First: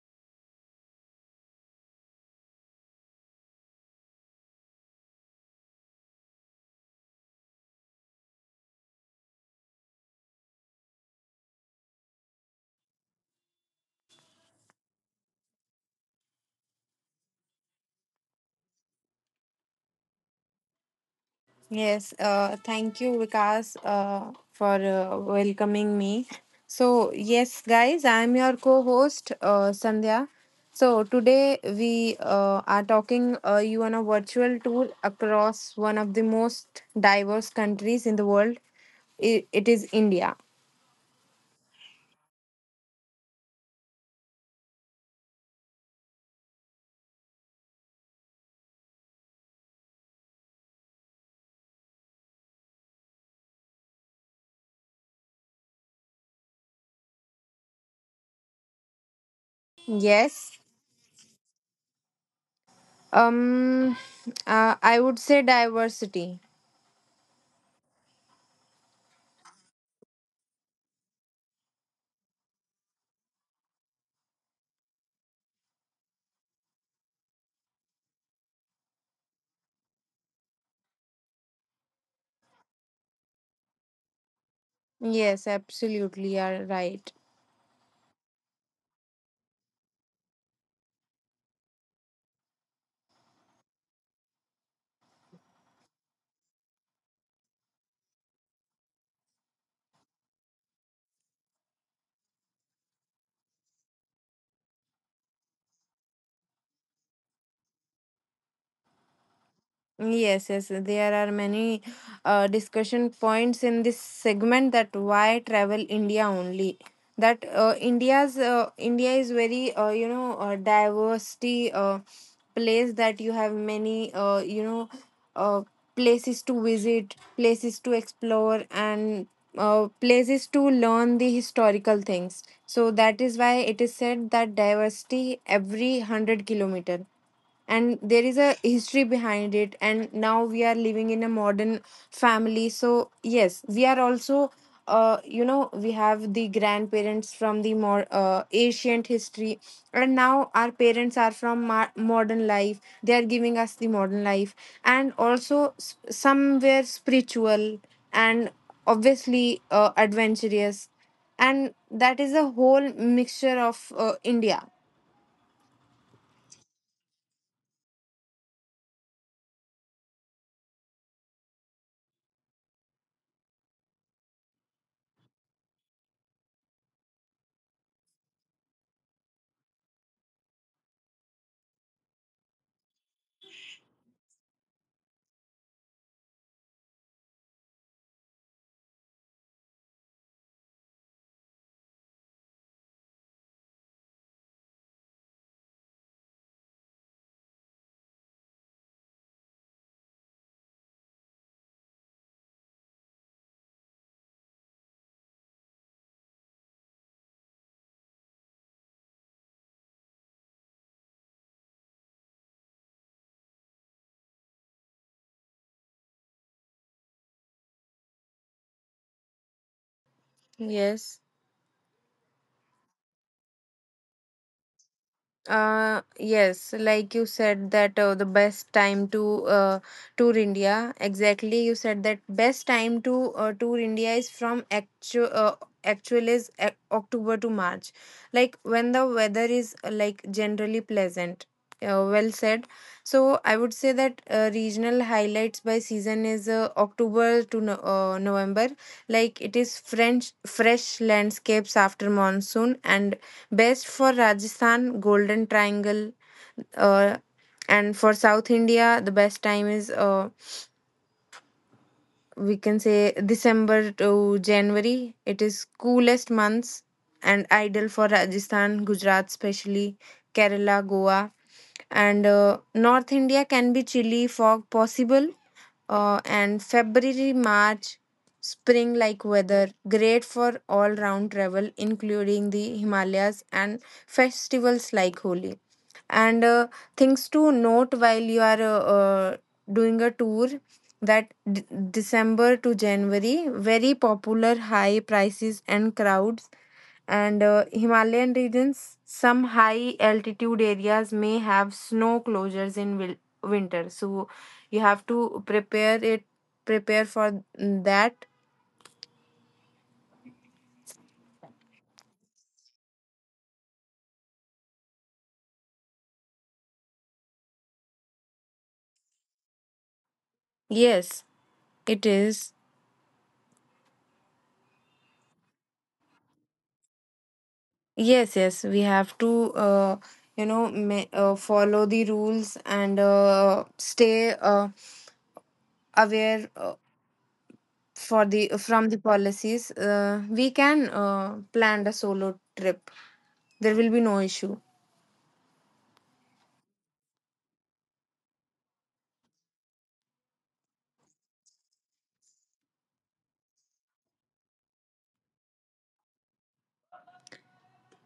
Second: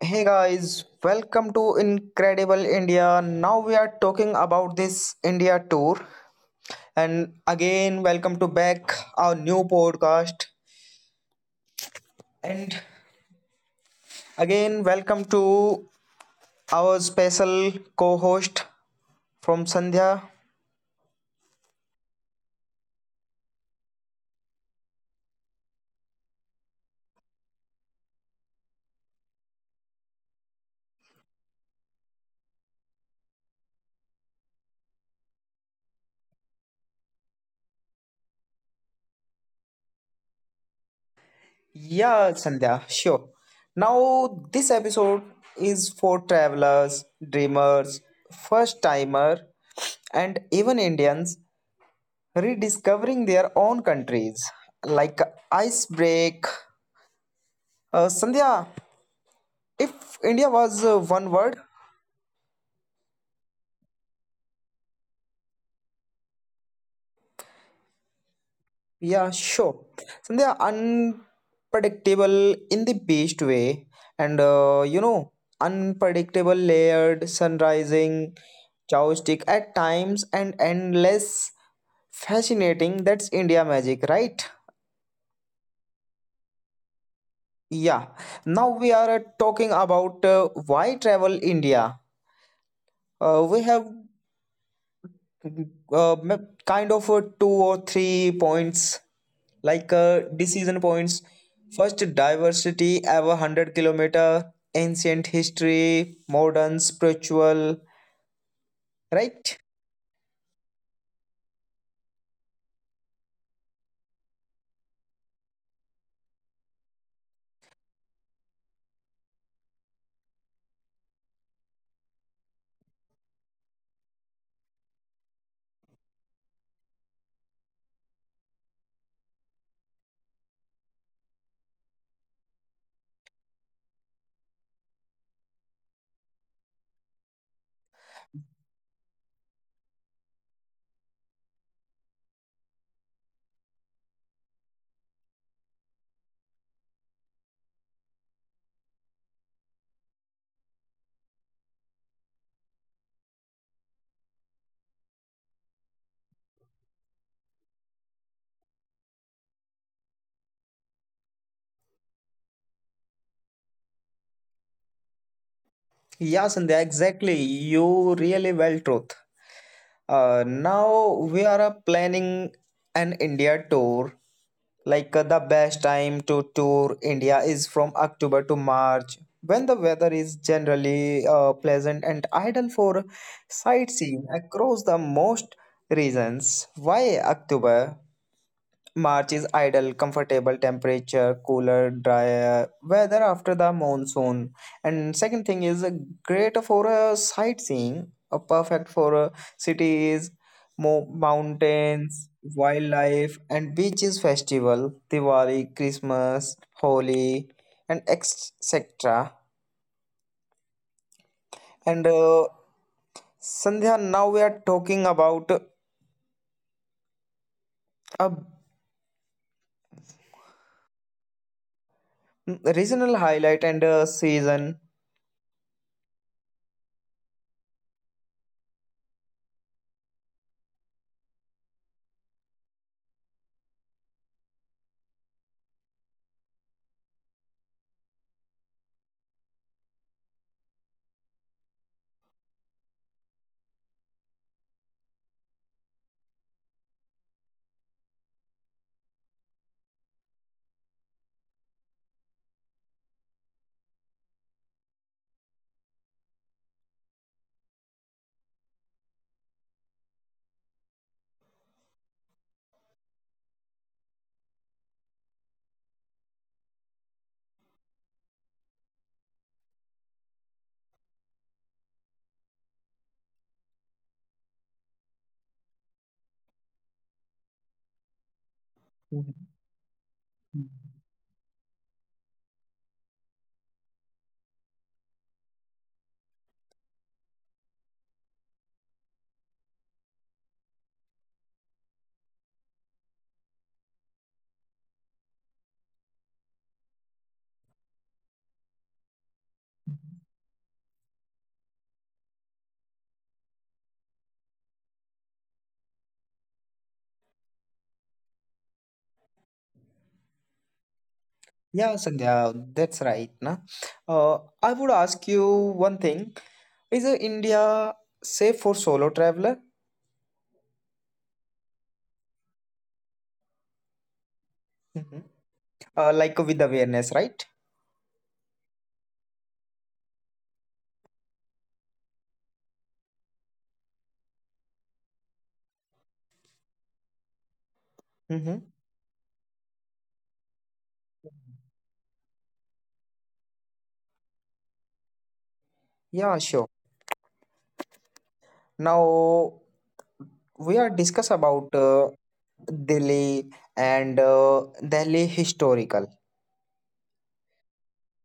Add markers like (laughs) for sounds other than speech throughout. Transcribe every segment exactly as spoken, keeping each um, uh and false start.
Hey guys, welcome to Incredible India. Now we are talking about this India tour. And again, welcome to back our new podcast. And again, welcome to our special co-host from Sandhya. Yes, uh, thank you, Vikas, uh, for uh, welcoming me. So, yes, guys, I'm your co host, uh, Sandhya. So, today we uh, are talking uh, you on a virtual tour across one of the most diverse countries in the world. I It is India. Yeah, Sandhya, sure. Now this episode is for travelers, dreamers, first timer, and even Indians rediscovering their own countries like icebreak. Uh, Sandhya, if India Yes, was uh, one word, um, uh, I would say diversity. yeah, sure. Sandhya, unpredictable in the best way, and uh, you know, unpredictable, layered, sun rising, joystick at times, and endless fascinating. That's India magic, right? Yes, absolutely, you are right. Yeah. Now we are uh, talking about uh, why travel India. Uh, we have uh, ma- kind of uh, two or three points like uh, decision points, first diversity ever one hundred kilometer, ancient history, modern spiritual, right. Yes, yes, there are many uh, discussion points in this segment that why travel India only. That uh, India's uh, India is very uh, you know uh, diversity uh, place, that you have many uh, you know uh, places to visit, places to explore, and uh, places to learn the historical things. So that is why it is said that diversity every hundred kilometer, and there is a history behind it, and now we are living in a modern family. So yes, we are also, uh, you know we have the grandparents from the more uh, ancient history, and now our parents are from mar- modern life, they are giving us the modern life, and also s- somewhere spiritual, and obviously uh, adventurous, and that is a whole mixture of uh, India. Yeah, Sandhya, exactly. You really well truth. Uh, now we are uh, planning an India tour. Like uh, the best time to tour India is from October to March, when the weather is generally uh, pleasant and ideal for sightseeing across the most regions. Why October? March is ideal, comfortable temperature, cooler, drier weather after the monsoon. And second thing is uh, great for uh, sightseeing, uh, perfect for uh, cities, mo- mountains, wildlife, and beaches festival, Diwali, Christmas, Holi, and et cetera. And uh, Sandhya, now we are talking about a Yes. regional highlight and a season. Uh, yes, like you said that uh, the best time to uh, tour India. Exactly, you said that best time to uh, tour India is from actual uh, actual is Oc- October to March, like when the weather is uh, like generally pleasant. Uh, well said. So I would say that uh, regional highlights by season is uh, October to no- uh, November. Like it is French fresh landscapes after monsoon, and best for Rajasthan, Golden Triangle, uh, and for South India, the best time is, uh, we can say, December to January. It is coolest months and ideal for Rajasthan, Gujarat, especially Kerala, Goa, and uh, North India can be chilly, fog possible, uh, and February, March. Spring like weather, great for all round travel, including the Himalayas and festivals like Holi. And uh, things to note while you are uh, uh, doing a tour, that d- December to January very popular, high prices and crowds. And uh, Himalayan regions, some high altitude areas may have snow closures in wil- winter. So you have to prepare it prepare for that. Yeah, Sandhya, that's right. Na? Uh, I would ask you one thing. Is uh, India safe for solo traveler? Yes, it is. Hmm. Uh, like uh, with awareness, right? Yes, yes, we have to, uh, you know, ma- uh, follow the rules, and uh, stay uh, aware, uh, for Mm-hmm. the from the policies. Uh, we can uh, plan a solo trip. There will be no issue. Yeah, sure. Now we are discuss about uh, Delhi and uh, Delhi historical.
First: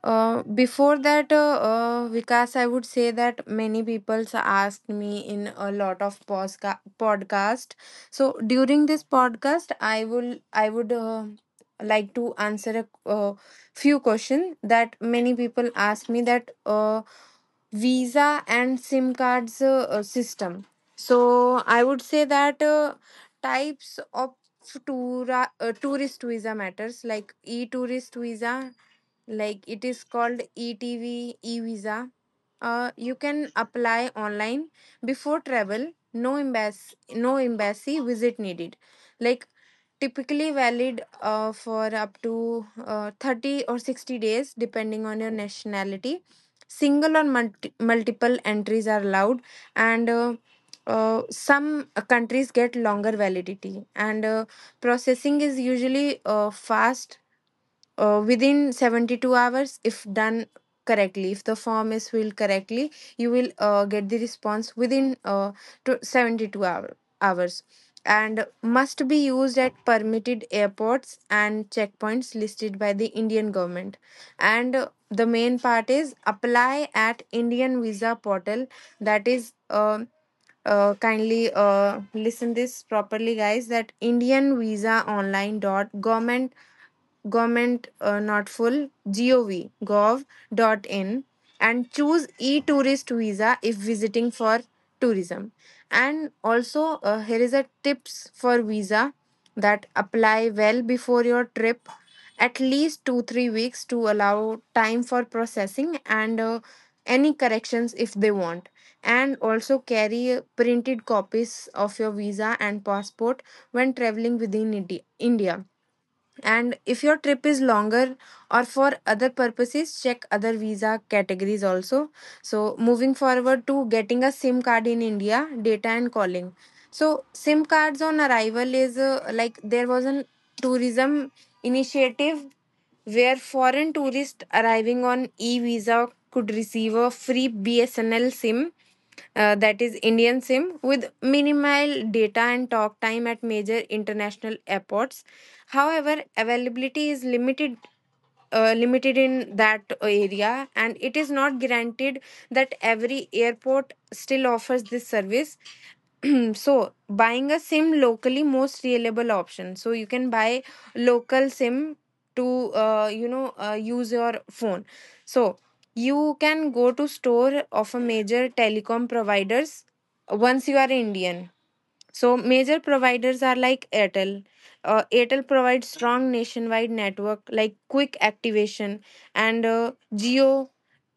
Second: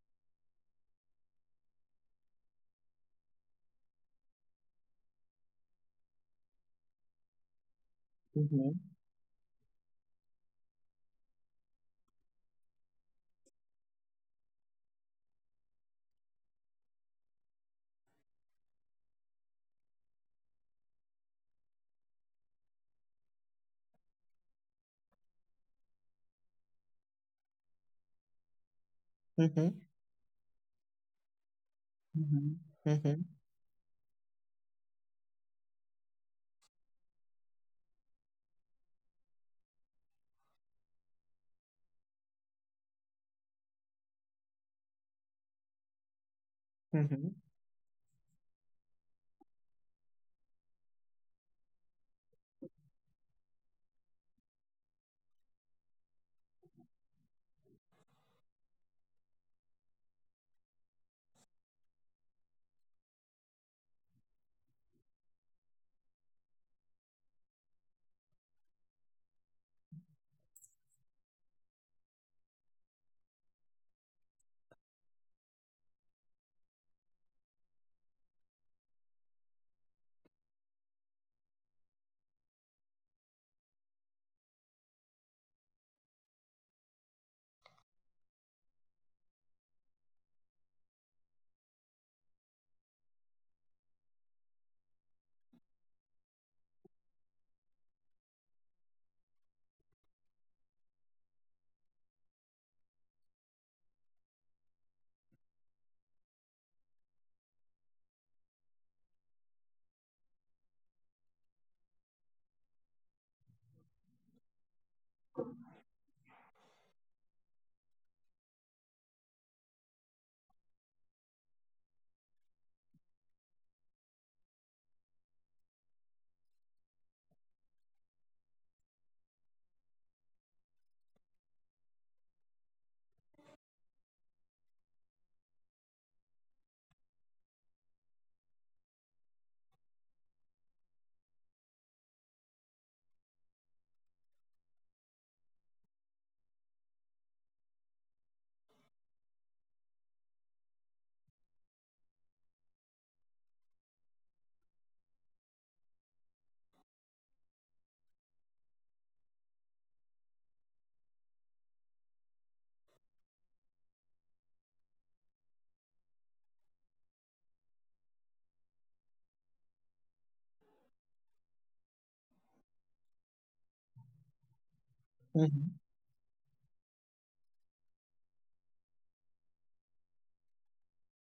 Uh, before that, uh, uh, Vikas, I would say that many people asked me in a lot of posca- podcast. So Mm-hmm. during this podcast, I will I would uh, like to answer a uh, few question that many people ask me that. Uh, visa and sim cards uh, uh, system. So I would say that uh, types of toura, uh, tourist visa matters, like e tourist visa, like Mm-hmm. it is called etv e visa. Mm-hmm. Uh, you can apply online before travel, no embassy no embassy visit needed. Like typically valid uh, for up to uh, thirty or sixty days depending on your nationality. Single or Mm-hmm. multi- multiple entries are allowed. And uh, uh, some countries get longer validity, and uh, processing is usually uh, fast, uh, within seventy-two hours if done correctly, if the form is filled correctly. You will uh, get the response within uh, to seventy-two hour, hours. And must be used at permitted airports and checkpoints listed by the Indian government. And uh, the main part is apply at indian visa portal, that is, uh, uh, kindly uh, listen this properly, guys, that indian visa online dot government government, uh, not full, gov gov dot in. And choose e-tourist visa if visiting for tourism. And also, uh, here is a tips for visa, that apply well before your trip, at least 2 3 weeks to allow time for processing and uh, any corrections if they want. And also carry uh, printed copies of your visa and passport when traveling within Indi- india. And if your trip is longer or for other purposes, check other visa categories also. So, moving forward to getting a SIM card in India, data and calling. So, SIM cards on arrival is, uh, like there was an tourism initiative where foreign tourists arriving on e visa could receive a free B S N L SIM, uh, that is Indian SIM with minimal data and talk time at major international airports. However, availability is limited uh, limited in that area, and it is not guaranteed that every airport still offers this service. (clears throat) So buying a sim locally, most reliable option. So you can buy local sim to uh, you know uh, use your phone. So you can go to store of a major telecom providers once you are Indian. So major providers are like Airtel. Uh, Airtel Mm-hmm. provides strong nationwide network, like quick activation, and uh, Jio,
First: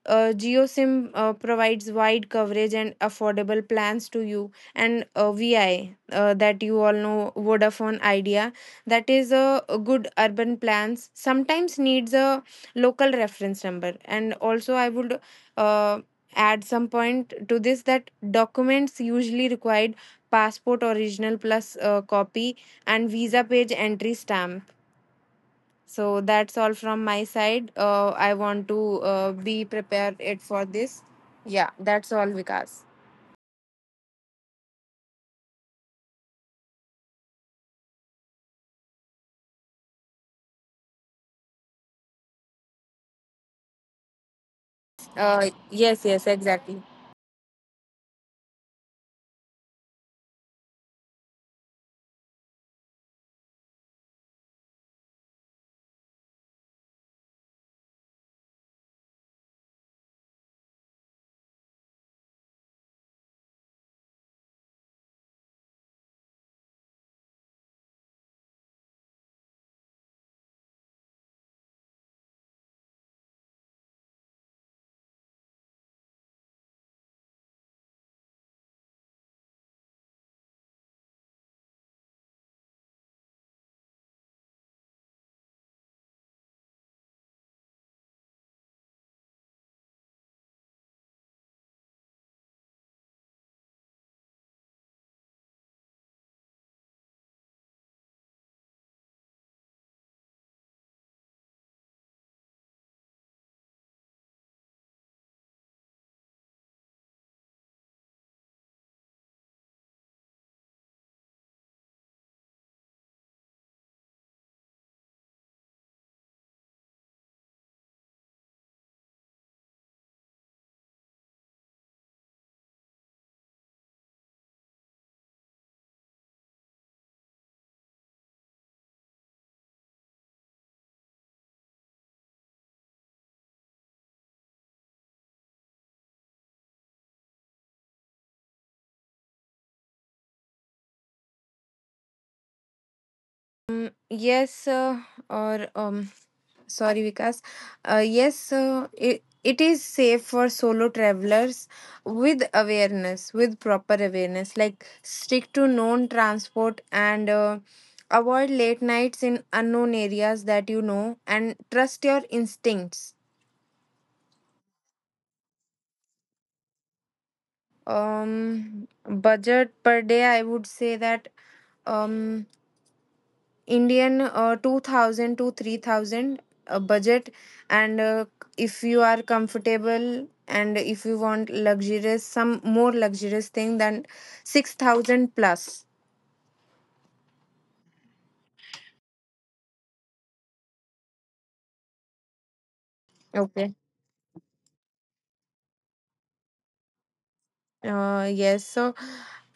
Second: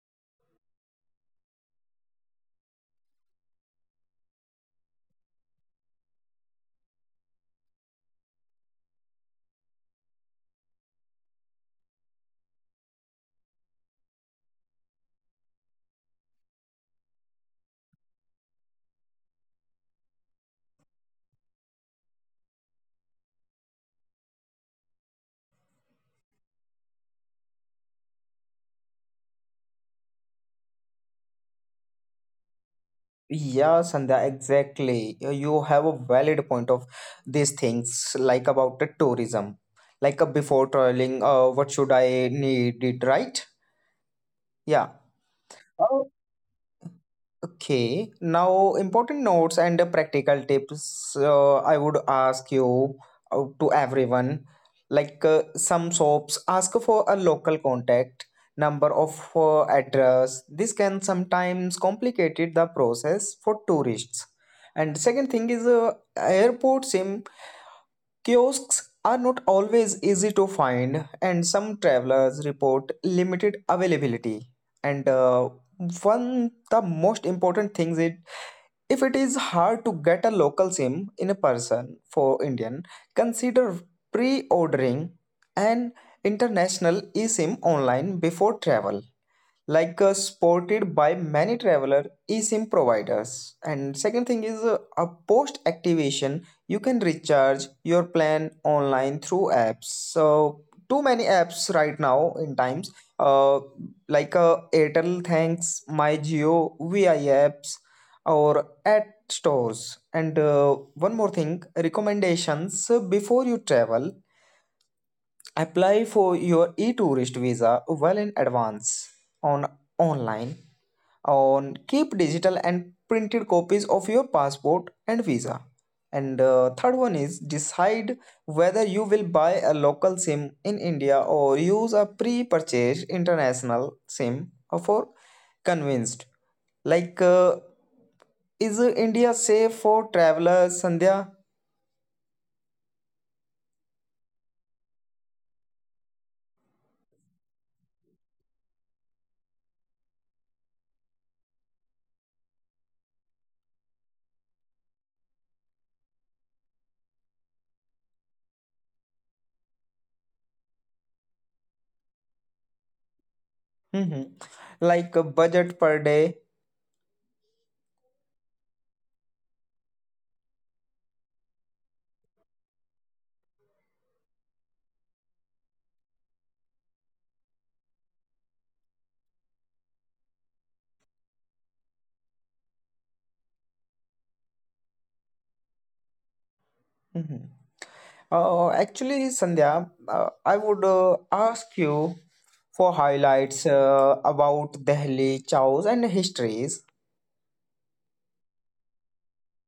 uh, GeoSIM uh, provides wide coverage and affordable plans to you, and uh, V I, uh, that you all know, Vodafone Idea, that is a a good urban plans. Sometimes needs a local reference number, and also I would uh, add some point to this, that documents usually required, passport original plus uh, copy and visa page entry stamp. So that's all from my side. Uh, I want to uh, be prepared it for this. Yeah, that's all, Vikas. Yeah, Sandhya, exactly. You you have a valid point of these things, like about the tourism, like uh, before traveling, uh, what should I need it, right? Yeah. Uh, yes, yes, exactly. Okay, now important notes and uh, practical tips, uh, I would ask you uh, to everyone. Like uh, some soaps ask for a local contact number of uh, address. This can sometimes complicate the process for tourists. And second thing is uh, airport sim kiosks are not always easy to find, and some travelers report limited availability. And uh, one the most important things is, if it is hard to get a local SIM in a person for Indian, consider pre-ordering an international eSIM online before travel, like uh, sported by many traveler eSIM providers. And second thing is uh, a post activation, you can recharge your plan online through apps. So too many apps right now in times, uh, like uh, Airtel Thanks, My Geo, V I apps, or at stores. And uh, one more thing, recommendations uh, before you travel, apply for your e-tourist visa well in advance on online, on keep digital and printed copies of your passport and visa. And uh, third one is decide whether you will buy a local sim in India or use a pre-purchased international sim for convinced. Like uh, is uh, India safe for travelers, Sandhya? Yes, uh, or um, sorry, Vikas. Uh, yes, uh, it, it is safe for solo travelers with awareness, with proper awareness. Like, stick to known transport and uh, avoid late nights in unknown areas that you know, and trust your instincts. Mhm. Like a budget per day. Um, budget per day, I would say that um, Indian uh, two thousand to three thousand uh, budget. And uh, if you are comfortable and if you want luxurious, some more luxurious thing, then six thousand plus. Mhm. Uh, actually, Sandhya, uh, I would uh, ask you for highlights Okay. uh, about Delhi, chows, and histories. Uh, yes, so,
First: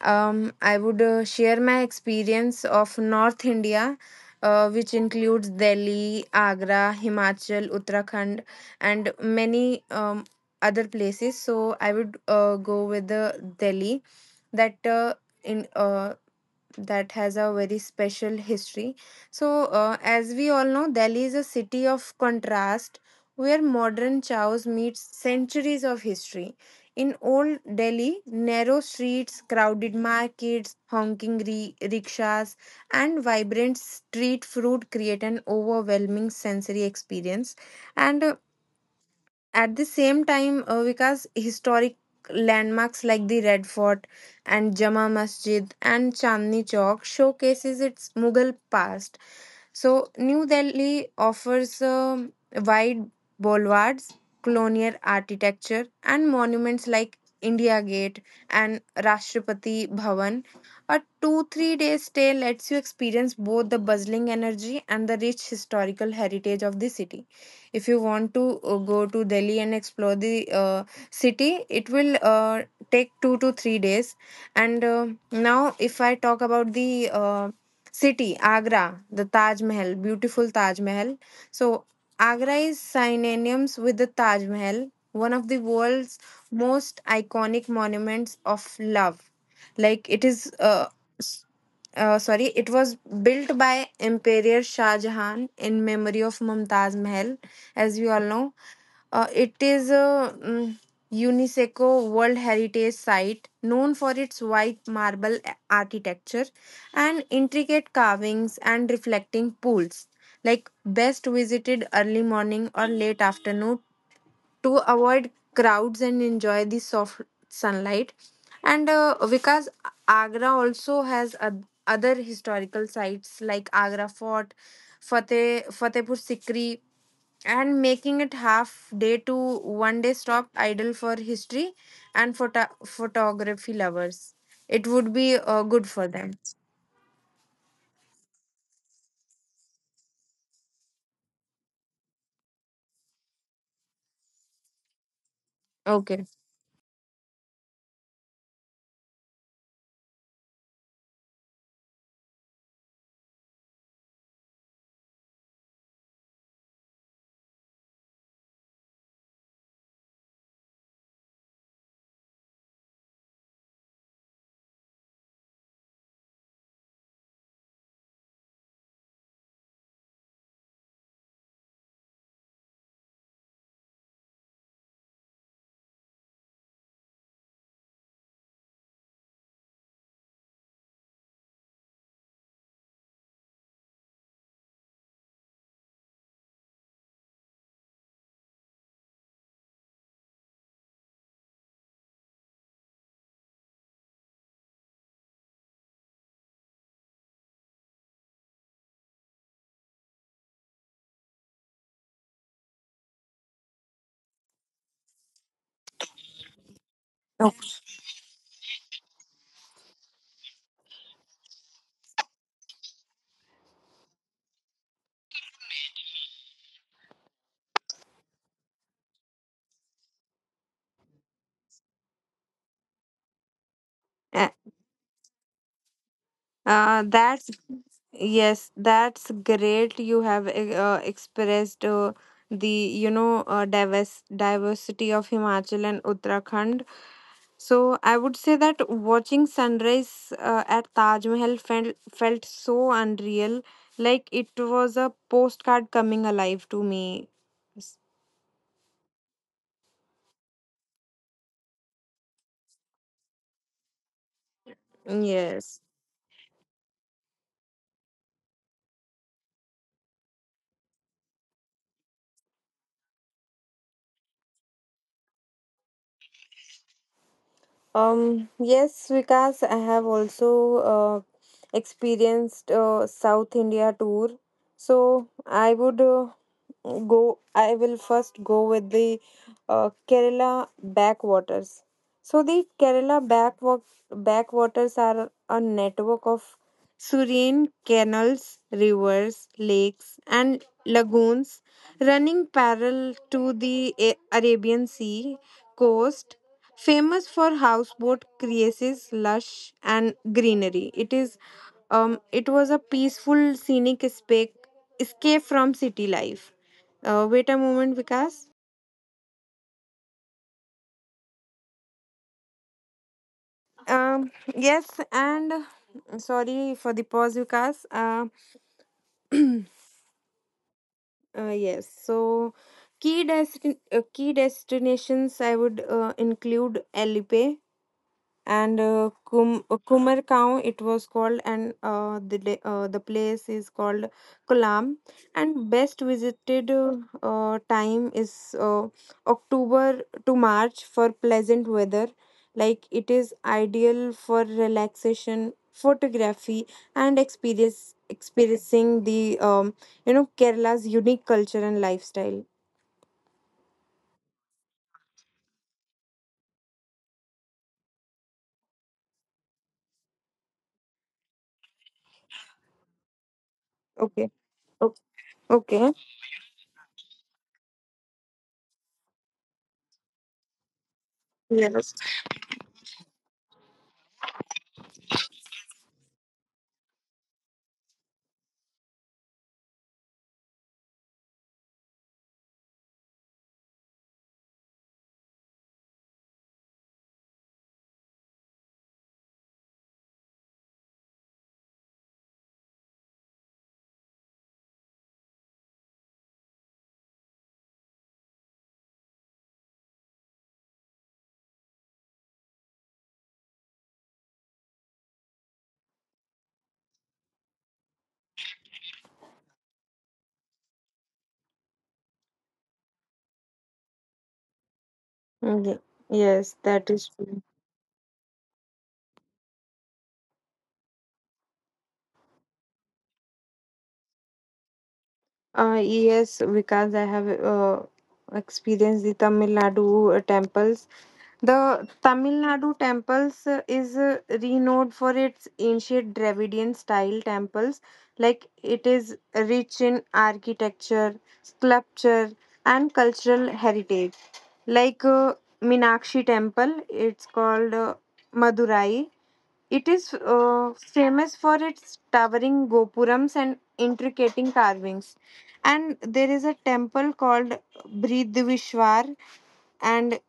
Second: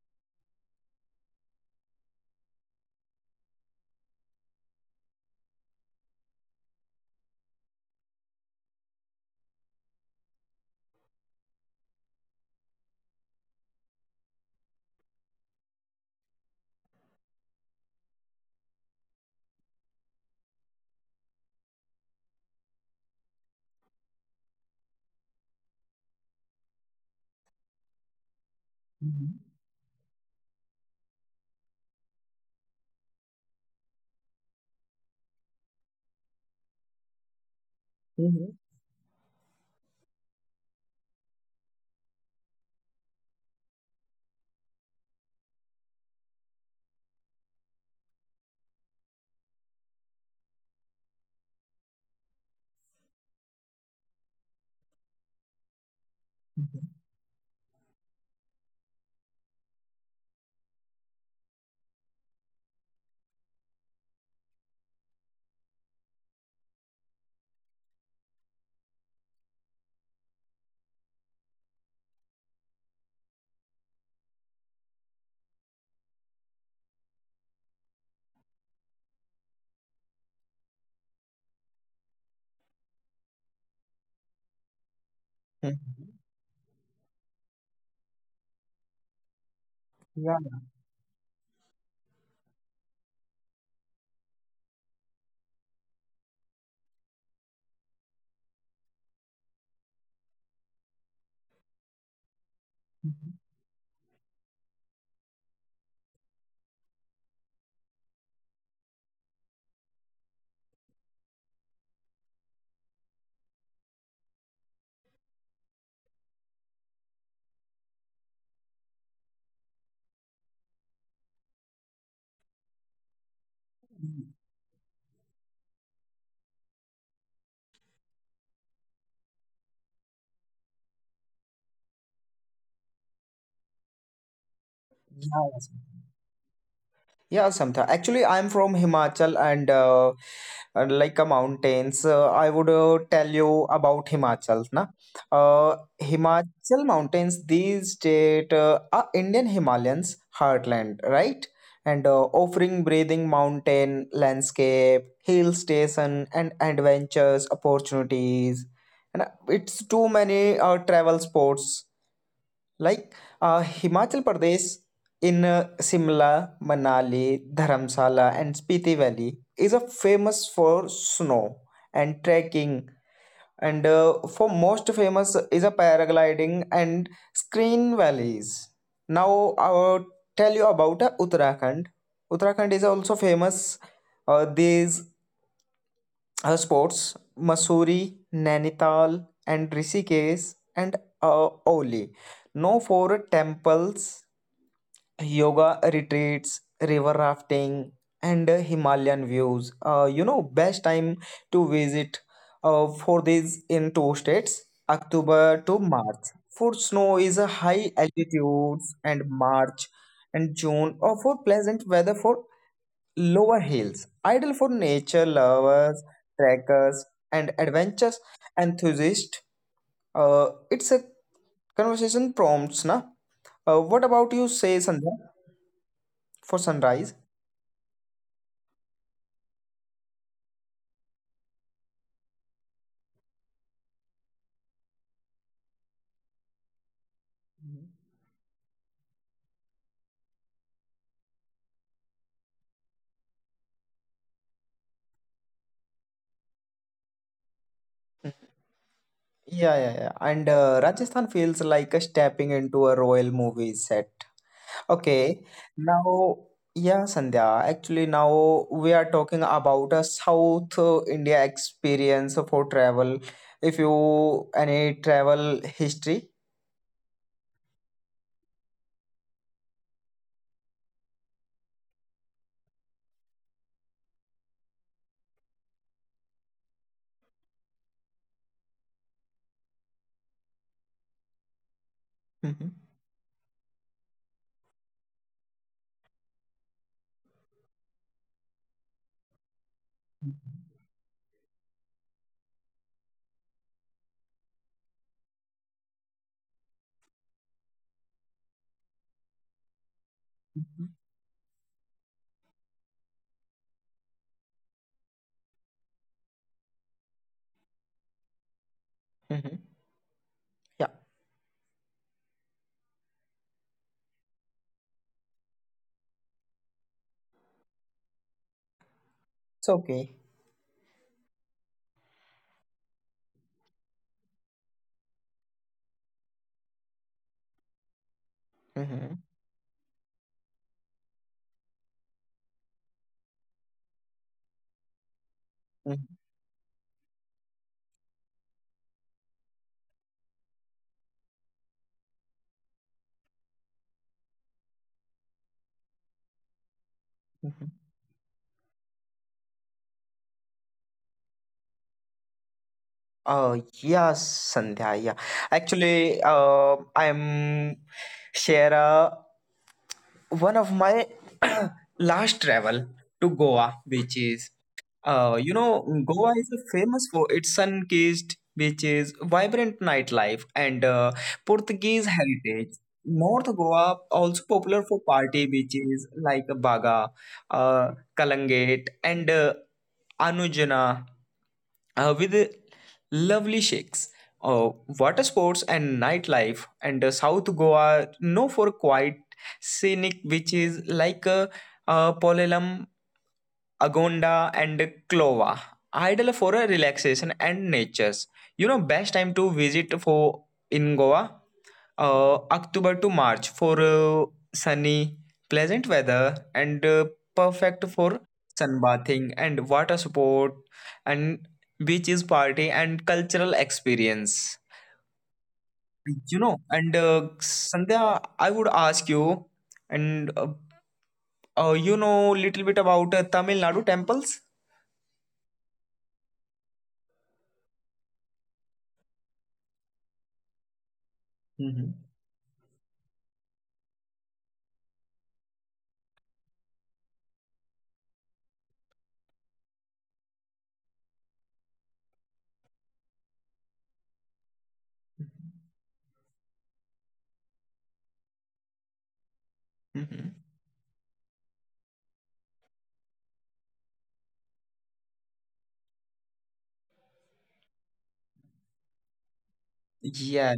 um, I would uh, share my experience of North India, uh, which includes Delhi, Agra, Himachal, Uttarakhand, and many um, other places. So I would uh, go with the Delhi, that uh, in uh, that has a very special history. So, uh, as we all know, Delhi is a city of contrast where modern chaos meets centuries of history. In old Delhi, narrow Mhm. streets, crowded markets, honking re- rickshaws, and vibrant street food create an overwhelming sensory experience. And uh, Mhm. at the same time, uh, Vikas, historic landmarks like the Red Fort and Jama Masjid and Chandni Chowk showcases its Mughal past. So, New Delhi offers um, wide boulevards, colonial architecture, and monuments like India Gate and Rashtrapati Bhavan. A two three day stay lets you experience both the bustling energy and the rich historical heritage of the city. If you want to uh, go to Delhi and explore the uh, city, it will uh, take two to three days. And uh, now, if I talk about the uh, city, Agra, the Taj Mahal, beautiful Taj Mahal. So, Agra is synonymous with the Taj Mahal, one of the Mhm. world's most iconic monuments of love. Like it is, Yeah. uh, s- uh, sorry, it was built by Emperor Shah Jahan in memory of Mumtaz Mahal, as we all know. Uh, it is a mm, UNESCO World Heritage Site known for its white marble a- architecture and intricate carvings and reflecting pools. Like, best visited early morning or late afternoon to avoid crowds and enjoy the soft sunlight. And uh, because Agra also has oth- other historical sites like Agra Fort, Fateh, Fatehpur Sikri, and making it half day to one day stop idle for history and photo- photography lovers. It would be Yeah. uh, good for them. Yeah, sometimes. Actually, I'm from Himachal and uh, and like a mountains. Uh, I would uh, tell you about Himachal, na? Uh, Okay. Himachal mountains, these state uh, are Indian Himalayans heartland, right? And uh, offering breathing mountain landscape, hill station, and adventures opportunities. And uh, it's too many uh, travel sports like uh, Himachal Pradesh in uh, Shimla, Manali, Dharamsala, and Spiti Valley is a famous for snow and trekking, and uh, for most famous is a paragliding and screen valleys. Now I'll tell you about uh, Uttarakhand. Uttarakhand is also famous uh, these uh, sports Masuri, Nainital, and Rishikesh, and uh, Oli, known for temples, yoga retreats, river rafting, and uh, Himalayan views. Uh, you know, best time to visit uh, for these in two states, October to March. For snow is a high altitudes, and March and June or for pleasant weather for lower hills. Ideal for nature lovers, trekkers, and adventures enthusiasts. Uh, it's a conversation prompts, na? Uh, what about you Uh, say, Sandhya? For uh, sunrise. that's Yes, that's great. You have uh, expressed uh, the you know uh, diverse diversity of Himachal and Uttarakhand. So I would say that watching sunrise uh, at Taj Mahal felt felt so unreal, like it was a postcard coming alive to me. S- Mhm. Yeah, yeah, yeah. And uh, Rajasthan feels like a stepping into a royal movie set. Okay, Yes. now, yeah, Sandhya, actually, now we are talking about a South uh, India experience for travel. If you any travel history, Um. Yes, Vikas. I have also uh, experienced uh, South India tour. So I would uh, go i will first go with the uh, Kerala backwaters. So mhm. the Kerala backwa- backwaters are a network of serene canals, rivers, lakes, and lagoons running parallel to the A- Arabian Sea coast, famous for houseboat creases, lush and greenery. It is um, it was a peaceful scenic escape escape from city life. Uh, wait a moment, Vikas. Mm-hmm. Yeah, Um, yes, and sorry for the pause, Vikas. Uh, it's (clears throat) okay. Uh, yes. So, key destin- uh, key destinations I would uh, include Elipe, and Mm-hmm. uh, Kum- uh, Kumargaon, it was called, and uh, the da- uh, the place is called Kolam. And Mm-hmm. best visited, uh, uh, time is, uh, October to March, for pleasant weather, like it is ideal for relaxation photography and experience experiencing the um, you know Kerala's unique culture and lifestyle. Oh yes, Sandhya. Yeah, actually, uh, I'm share a one of my (clears throat) last travel to Goa Okay, beaches. okay, Uh, you know, okay. Goa is famous for its sun-kissed beaches, vibrant nightlife, and uh, Portuguese Yes, heritage. North Goa also popular for party beaches like Baga, uh, Kalangate, and uh, Anujana uh, with lovely shakes, uh, water sports, and nightlife. And uh, South Goa, known for quiet scenic beaches like uh, uh, Polellum, Agonda, and Clova. Ideal for a relaxation and natures. You know, best time to visit for in Goa, uh, October to March for uh, sunny, pleasant weather, and uh, perfect for sunbathing and water sport and beaches party and cultural experience. okay. You know, Yes, and that uh, is true. Sandhya, I would ask you, and uh, oh, you know little bit about uh, Tamil Nadu temples? Uh, yes, because I have uh, experienced the Tamil Nadu uh, temples. Hmm. The Tamil Nadu temples uh, is uh, renowned for its ancient Dravidian style temples. Like it is rich in architecture, sculpture, and cultural heritage. Like uh, Minakshi temple, it's called uh, Madurai. It Mm-hmm. is uh, famous for its towering gopurams and intricate carvings. And there is a temple called Bridvishwar and Yeah,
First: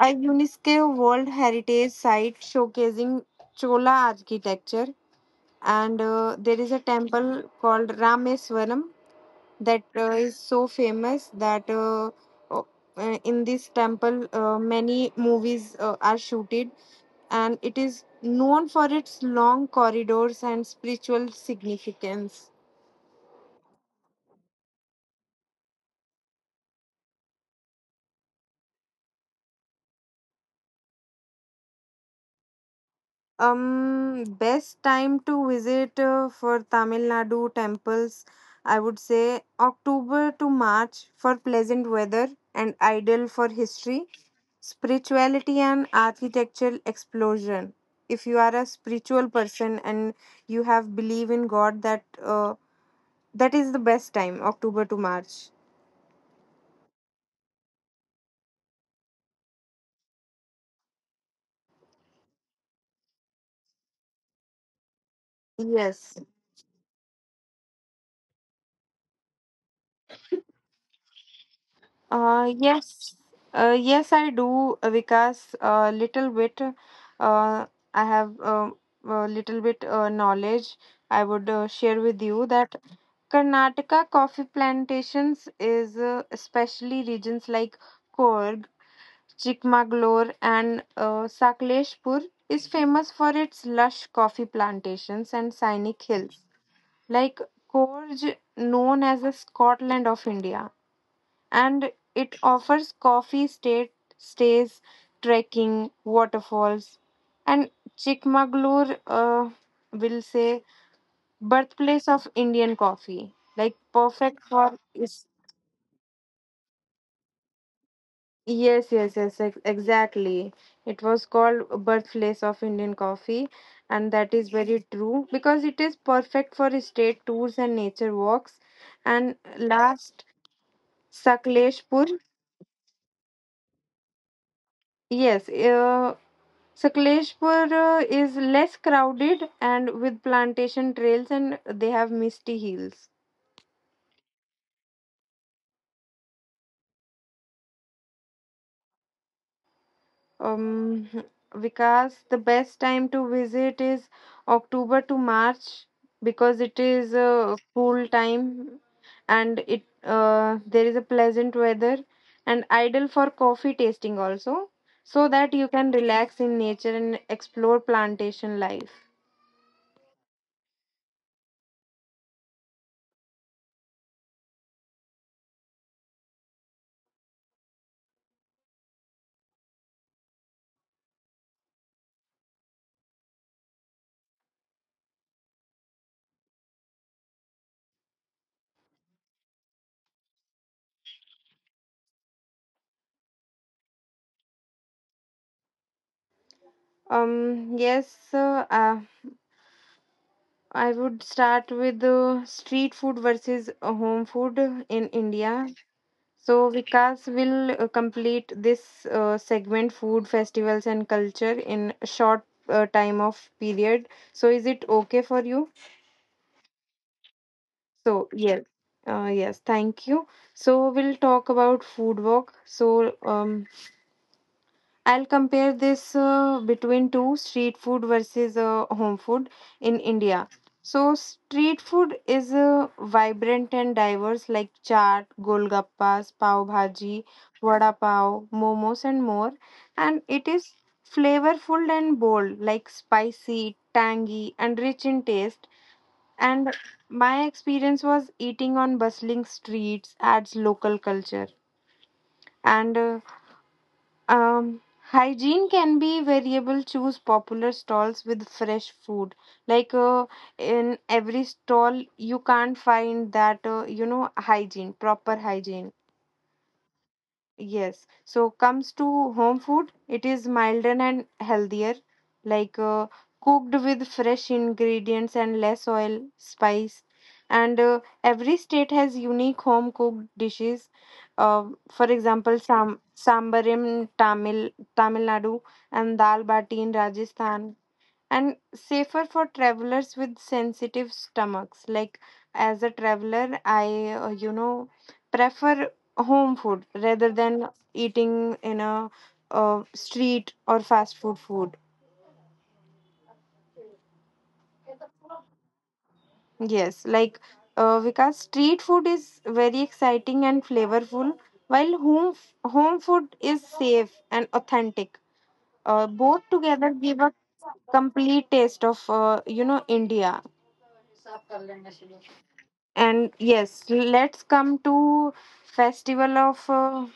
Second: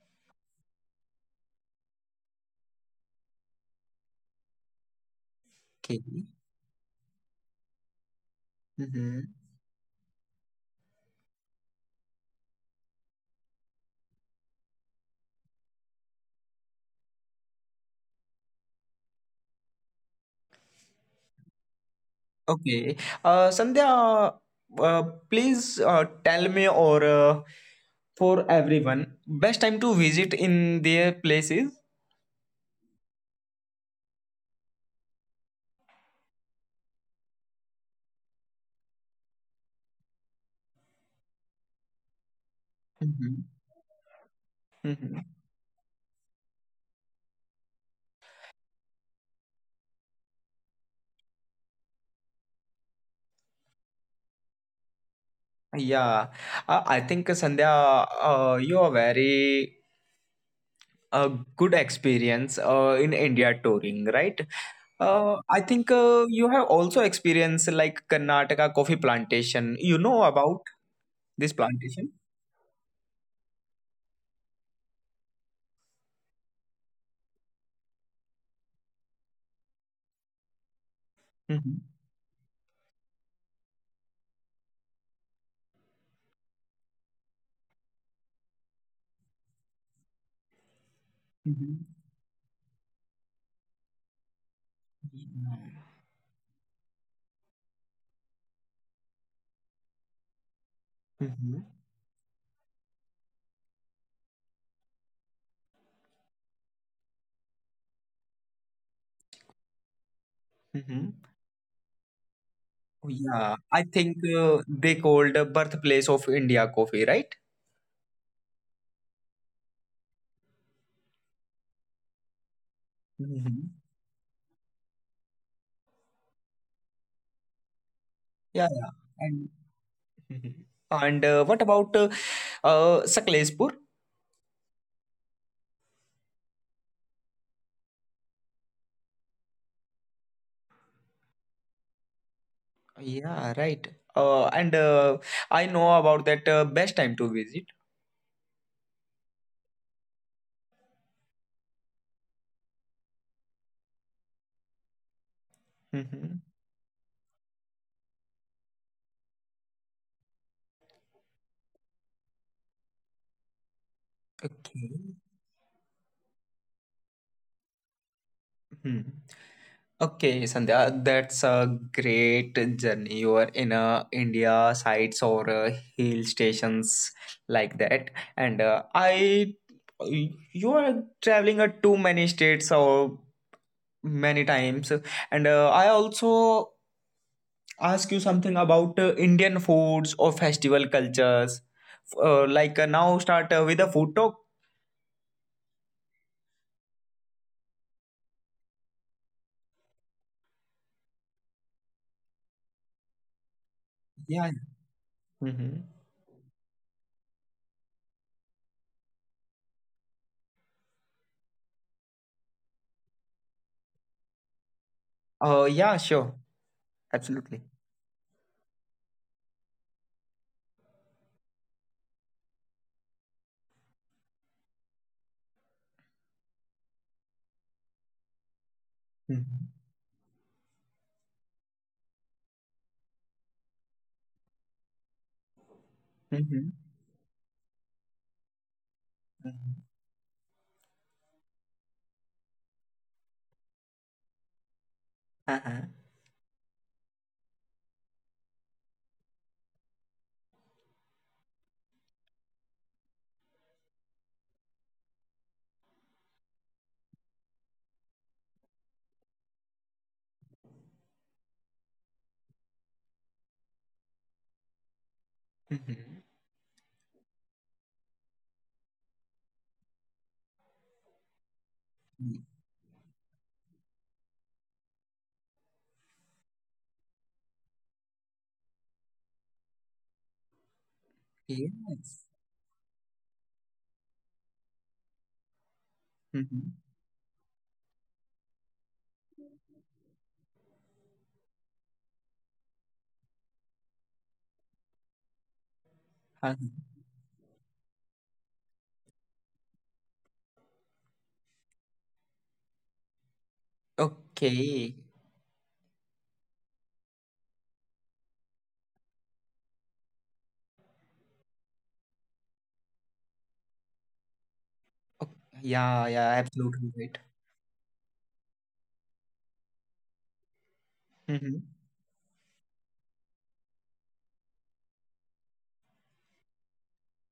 a UNESCO World Heritage Site showcasing Chola architecture and okay. uh, there is a temple called Rameswaram Mm-hmm. that uh, is so famous that uh, o- uh, in this temple uh, many movies uh, are shooted, and it is known for its long corridors and spiritual significance. Okay. Uh, Sandhya, uh, please uh, tell me or uh, for everyone, best time to visit in their places? Um, best time to visit uh, for Tamil Nadu temples, I would say October to March for pleasant weather and ideal Mm-hmm. for history, Mm-hmm. spirituality, and architectural explosion. If you are a spiritual person and you have belief in God, that uh, that is the best time, October to March. Yeah. Uh, I think, uh, Sandhya, uh, you are very a good experience uh, in India touring, right? Uh, I think Yes. uh, you have also experienced like Karnataka coffee plantation. You know about this plantation? Uh, yes, uh, yes, I do, uh, Vikas. A little bit. Uh, I have um, a little bit uh, knowledge. I would uh, Hmm. share with you that Karnataka coffee plantations is uh, especially regions like Korg, Chikmagalur, and uh, Hmm. Sakleshpur is famous for its lush coffee plantations and scenic hills. Like Korg, known as the Scotland of India, Hmm. and it offers coffee state stays, trekking, waterfalls, and Chikmagalur uh, will say Hmm. birthplace of Indian coffee, Yeah, like I think perfect uh, for they is, called the birthplace of India coffee, right? yes, yes, yes, ex- exactly. It was called birthplace of Indian coffee, Hmm. and that is very true because it is perfect for state tours and nature walks. Yeah, yeah. And And, last, mhm. And uh, what about uh, Sakleshpur. uh, Saklespur? Yes, uh, Sakleshpur uh, is less crowded and with plantation trails and they have misty hills. Yeah, right. Uh, and uh, I know about that uh, best time to visit. Um, Vikas, the best time to visit is October to March because Hmm. it is a cool time and it uh, there is a pleasant weather and ideal for coffee tasting also, Okay. so that you can relax in nature and explore plantation life. Hmm. Okay, Sandhya, that's a great journey. You are in a India sites or uh, hill stations like that, and uh, I, you are traveling uh, too many states or many times, and uh, I also ask you something about uh, Indian foods or festival cultures. Uh, like uh, now, start uh, with a food talk. Um, yes, uh, uh, I would start with uh, street food versus uh, home Yeah. food in India. Mm-hmm. So Vikas will uh, complete this uh, segment, food festivals and culture, in a short uh, time of period. So is it okay for Uh, you? yeah, sure, absolutely. So yes, uh, yes, thank you. So we'll talk about food walk. So um, I'll compare this uh, between two, street food versus uh, home food in India. So, street food is uh, vibrant and diverse, like chaat, golgappas, Mm-hmm. pav bhaji, vada pav, momos, and more. And it is flavorful and bold, like spicy, tangy, and rich in taste. Uh-huh. And my experience was eating on bustling streets adds local culture, and uh, um, hygiene can be variable. Choose popular stalls with fresh food. Like uh, in every stall, you can't find that uh, you know hygiene, proper hygiene. Mm-hmm. Yes. So comes to home food, it is milder and healthier, like uh, cooked with fresh ingredients and less oil, spice. And uh, every state has unique home cooked dishes. Uh, Yes. for example, sam sambar in Tamil Tamil Nadu and dal Mm-hmm. bati in Rajasthan, and safer for travelers with sensitive stomachs. Like as a traveler, i uh, you know prefer Uh-huh. home food rather than eating in a uh, street or fast food food. Okay. Yes, like uh, because street food is very exciting and flavorful, while home home food is safe and Oh, authentic. yeah, Uh, yeah, both absolutely together right. give a complete taste of uh, you know india. Mm-hmm. And yes, let's come to festival of uh,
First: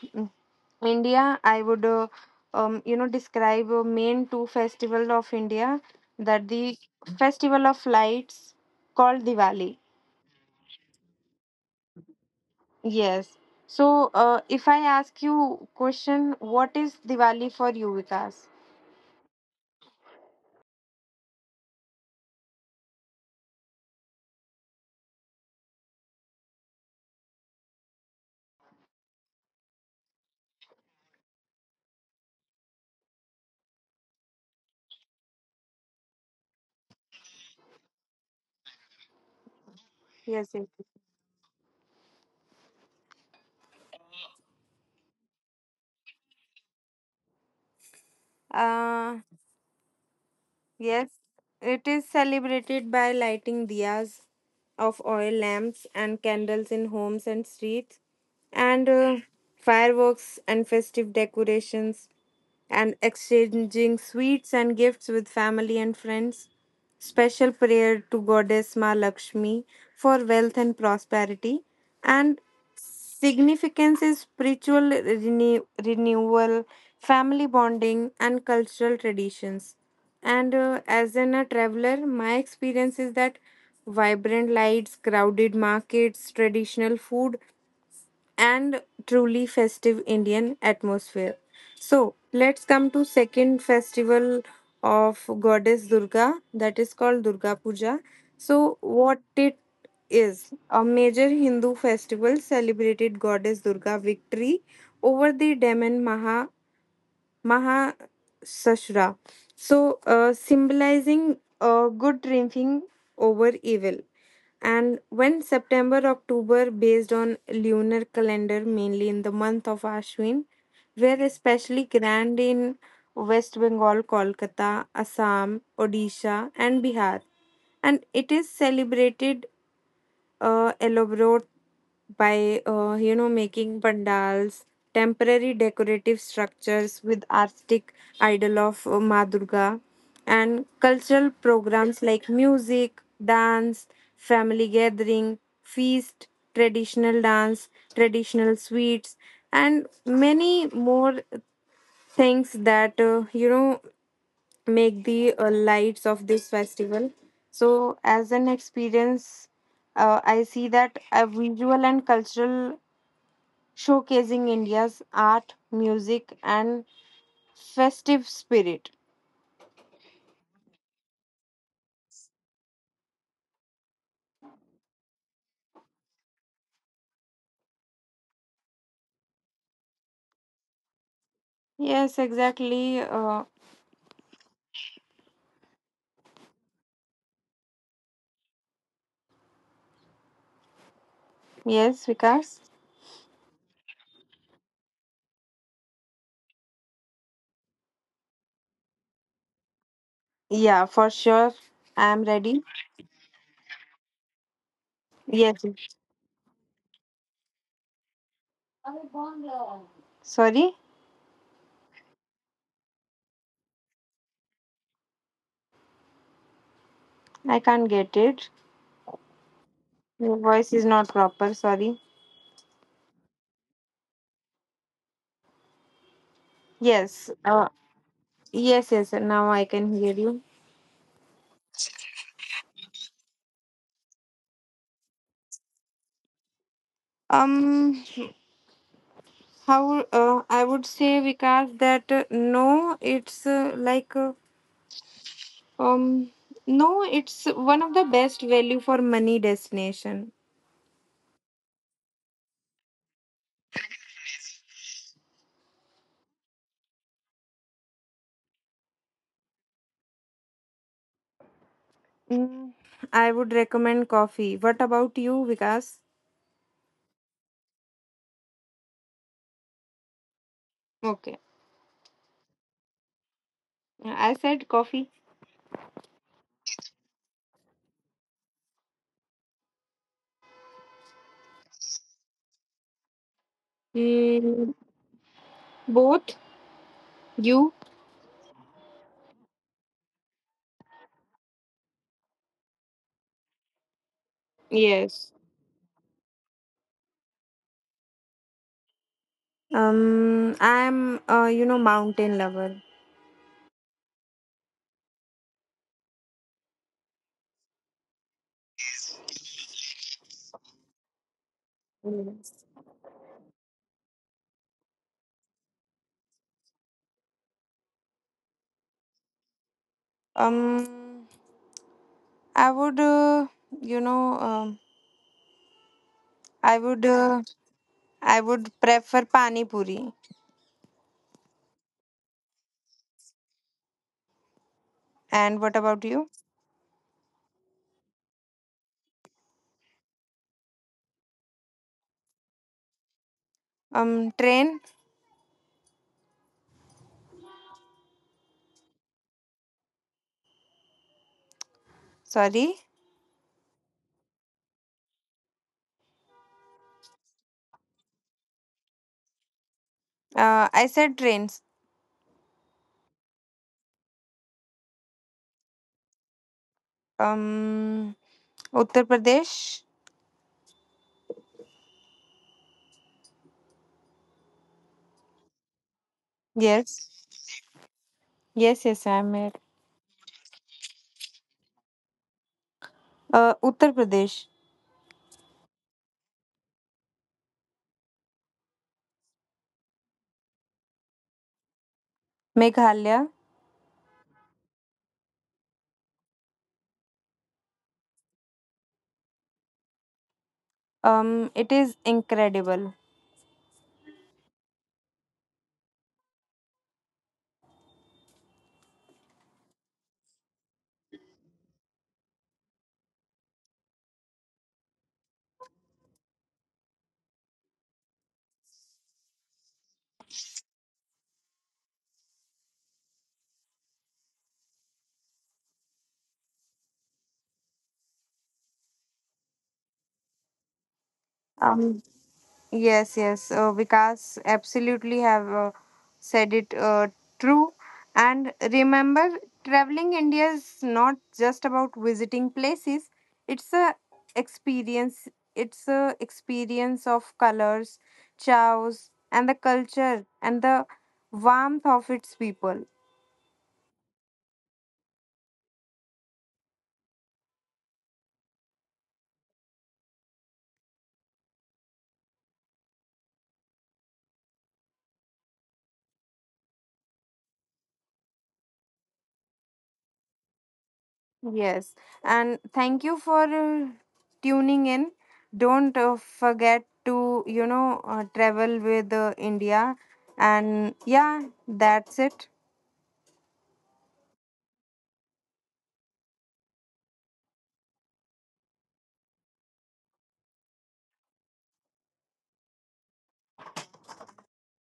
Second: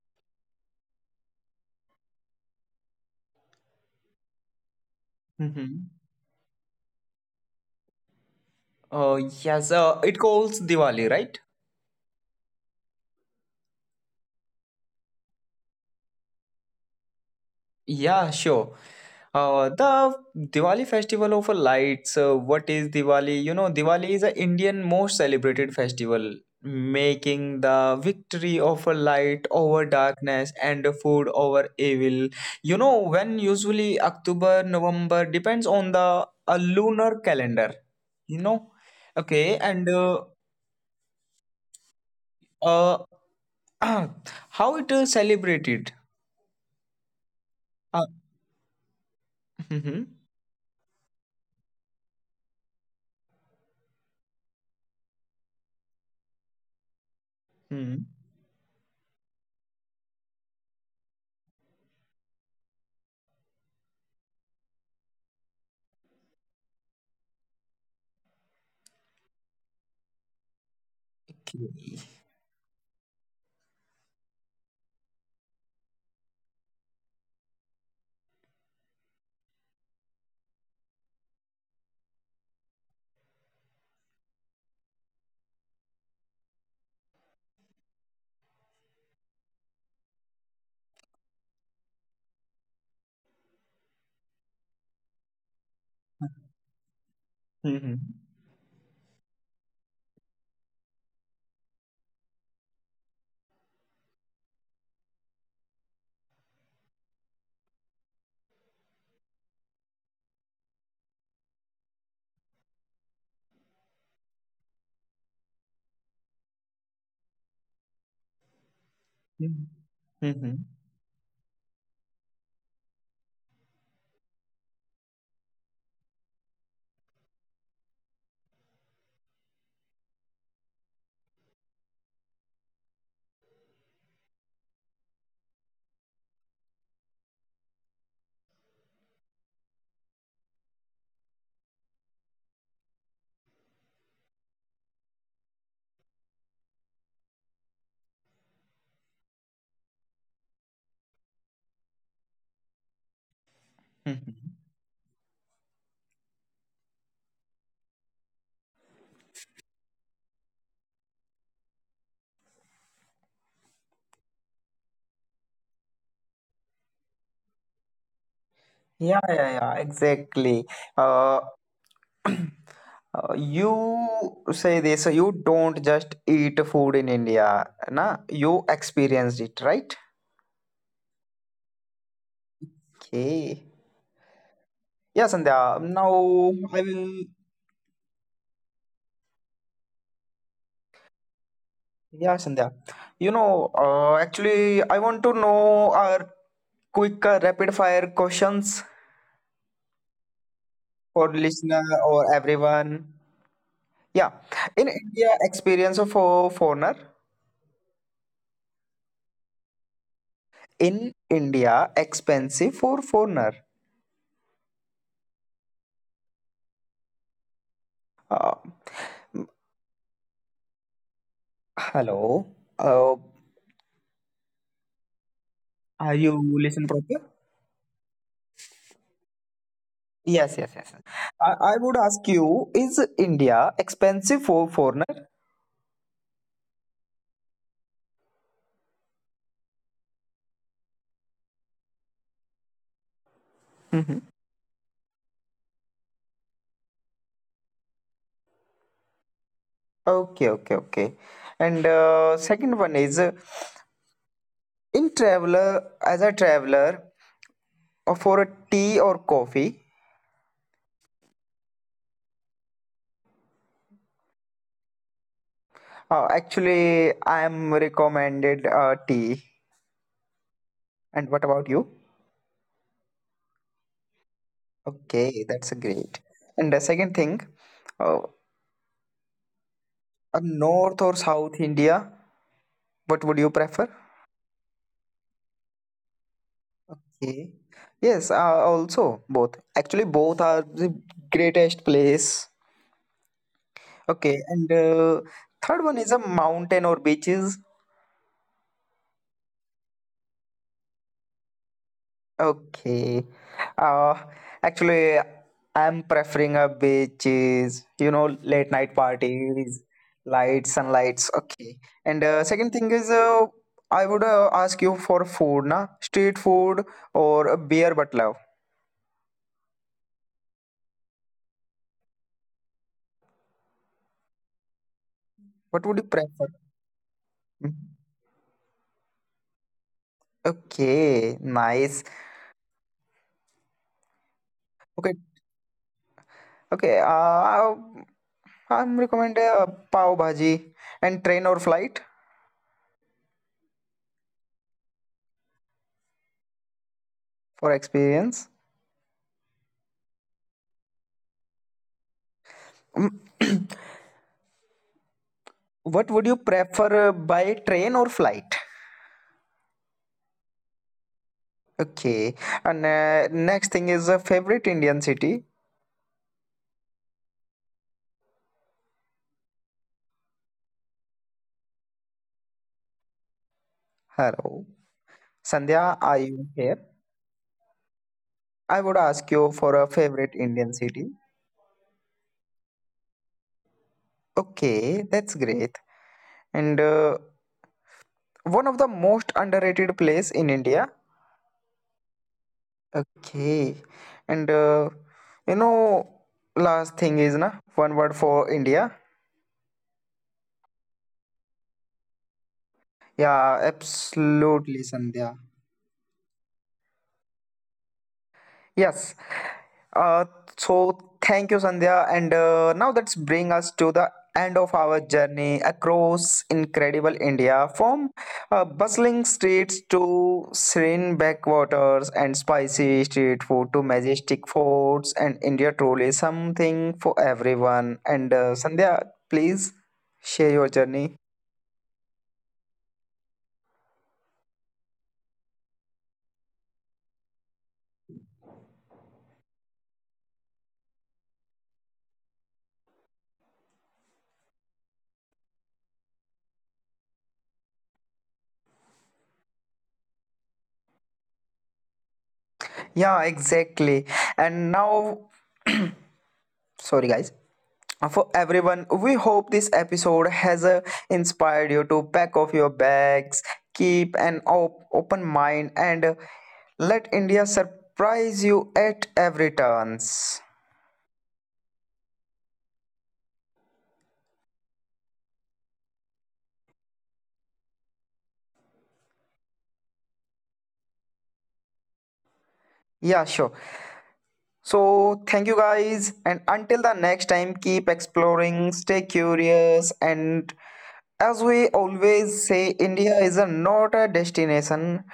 India. I would, uh, um, you know, describe uh, main two festival of India, Mm-hmm. that the festival of lights Oh, called yes, Diwali. so it calls Diwali, right? Yes. So, uh, if I ask you question, what is Diwali for you, Yeah, Vikas? sure. Uh, the Diwali festival of lights. Uh, what is Diwali? You know, Diwali is a Indian most celebrated festival, making the victory of a light over darkness and the food over evil. You know, when usually October, November depends on the a lunar calendar. You know, okay, and uh, Yes, yes. uh (clears throat) how it is celebrated. Uh, Uh, (laughs) hmm. yes, it is celebrated by lighting diyas of oil lamps and candles in homes and Hmm. streets, and uh, fireworks and festive decorations, and exchanging sweets and gifts with family and friends. Special prayer to Goddess Ma Lakshmi for wealth and prosperity, Okay. and significance is spiritual renew- renewal, family bonding, and cultural traditions. And uh, as an, a traveler, my experience is that vibrant lights, crowded markets, traditional food, and truly festive Indian atmosphere. So let's come to second festival of goddess Durga, that is called Durga Mhm. Puja. So what it is, a major Hindu festival celebrated goddess Durga victory over the demon Maha Mahasasura. So uh, symbolizing uh, good triumphing over evil, and when September October based on lunar calendar, mainly in the Mhm. month of Ashwin, Mhm. were especially grand in West Bengal, Kolkata, Assam, Odisha and Bihar, and it is celebrated uh, elaborate by uh, you know making pandals, temporary decorative structures with artistic idol of uh, Ma Durga, and cultural programs like music dance, family gathering, feast, traditional dance, traditional sweets, and many more things that uh, you know Mhm. make the uh, lights of this festival. So, as an experience, uh, I see that a visual and cultural showcasing India's art, music, and festive spirit. Yeah, yeah, yeah, exactly. Uh, (clears throat) uh, you say this, so you don't just eat food in India, na? You experienced it, right? Yes, exactly. Uh, Okay. Yeah, Sandhya. Now I will. yes, Yeah, Vikas. Sandhya. You know, uh, actually, I want to know our quick uh, rapid fire questions Yeah, for for sure. listener I'm or ready. everyone. Yeah, in India, Yes. experience of a foreigner. Sorry, In India expensive for foreigner. I can't get Uh, it. Your voice is not proper. Sorry. hello. Uh, are you listen proper? Yes. Uh, yes, yes. Now I can hear you. Yes, yes, yes. I, I would ask you, is India expensive for foreigner? Um. How uh, I would say, Vikas, that uh, no, it's uh, Hmm. like uh, um, no, it's one of the best value for money destination. Okay, okay, okay. And uh, second one is uh, in traveler, as a traveler, uh, for a tea or coffee, Mm, I would recommend coffee. What about you, Vikas? uh, actually, I am recommended uh, tea. And what Okay, about you? I said coffee. Okay, that's great. And the second thing, uh, Uh, North or South India? What would you prefer? Mm, both. Okay. You? Yes, uh, also both. Actually, both are the greatest place. Okay, and uh, Yes. third one is a mountain or beaches. Um, I'm uh, you know mountain lover. Okay. Uh, actually, I'm preferring a beaches. You know, late night parties, lights, sunlights. Okay. And uh, second Yes. thing is, uh, I would uh, ask you for food, na? Street food or a beer but love. Um, I would uh, you know um, What would you prefer? I would uh, Mhm. I would prefer pani puri. Okay, nice. Okay, And what about you? okay. Uh, I'm recommend a pav bhaji and train or flight Um, train. for experience. Sorry, Mm, what would you prefer uh, by train or flight? uh, I said trains. Okay, and uh, next thing is a favorite Indian city. Um, Uttar Pradesh. Hello, Sandhya, are you here? Yes, I would yes, ask yes. you I'm for here. a favorite Indian city. Uh, Uttar Pradesh, Okay, that's great. And uh, one of the most underrated place in India. Meghalaya. Okay. And uh, you know, last thing is na one word for India. Um, it is incredible. Yeah, absolutely, Sandhya. Yes. Uh, so thank you, Sandhya. And uh, now let's bring us to the end of our journey across incredible India, from uh, bustling streets to serene backwaters and spicy street food to majestic forts. And India truly is something for everyone. And uh, Sandhya, please share your journey. Um, Yes, yes. Uh, Vikas absolutely have uh, said it uh, true. And remember, traveling India is not just about visiting places. It's a experience. It's a experience of colors, chows, and the culture and the warmth of its people. Yeah, exactly. And now, sorry guys. For everyone, we hope this episode has uh, inspired you to pack off your bags, keep an op- open mind, and uh, let India surprise you at every turns. Yes, and thank you for uh, tuning in. Don't uh, forget to, you know, uh, travel with uh, India. And yeah, that's it. Yeah, sure. So thank you guys, and until the next time, keep exploring, stay curious, and as we always say, India is a, not a destination,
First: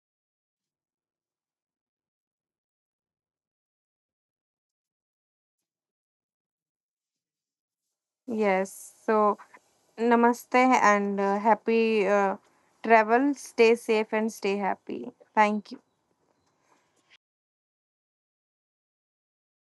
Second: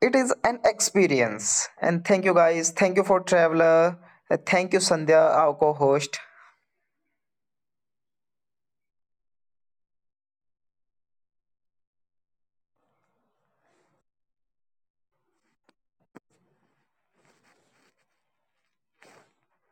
it is an experience. And thank you guys, thank you for traveler. Uh, thank you Sandhya, our co-host. Yes, so namaste and uh, happy uh, travel. Stay safe and stay happy. Thank you.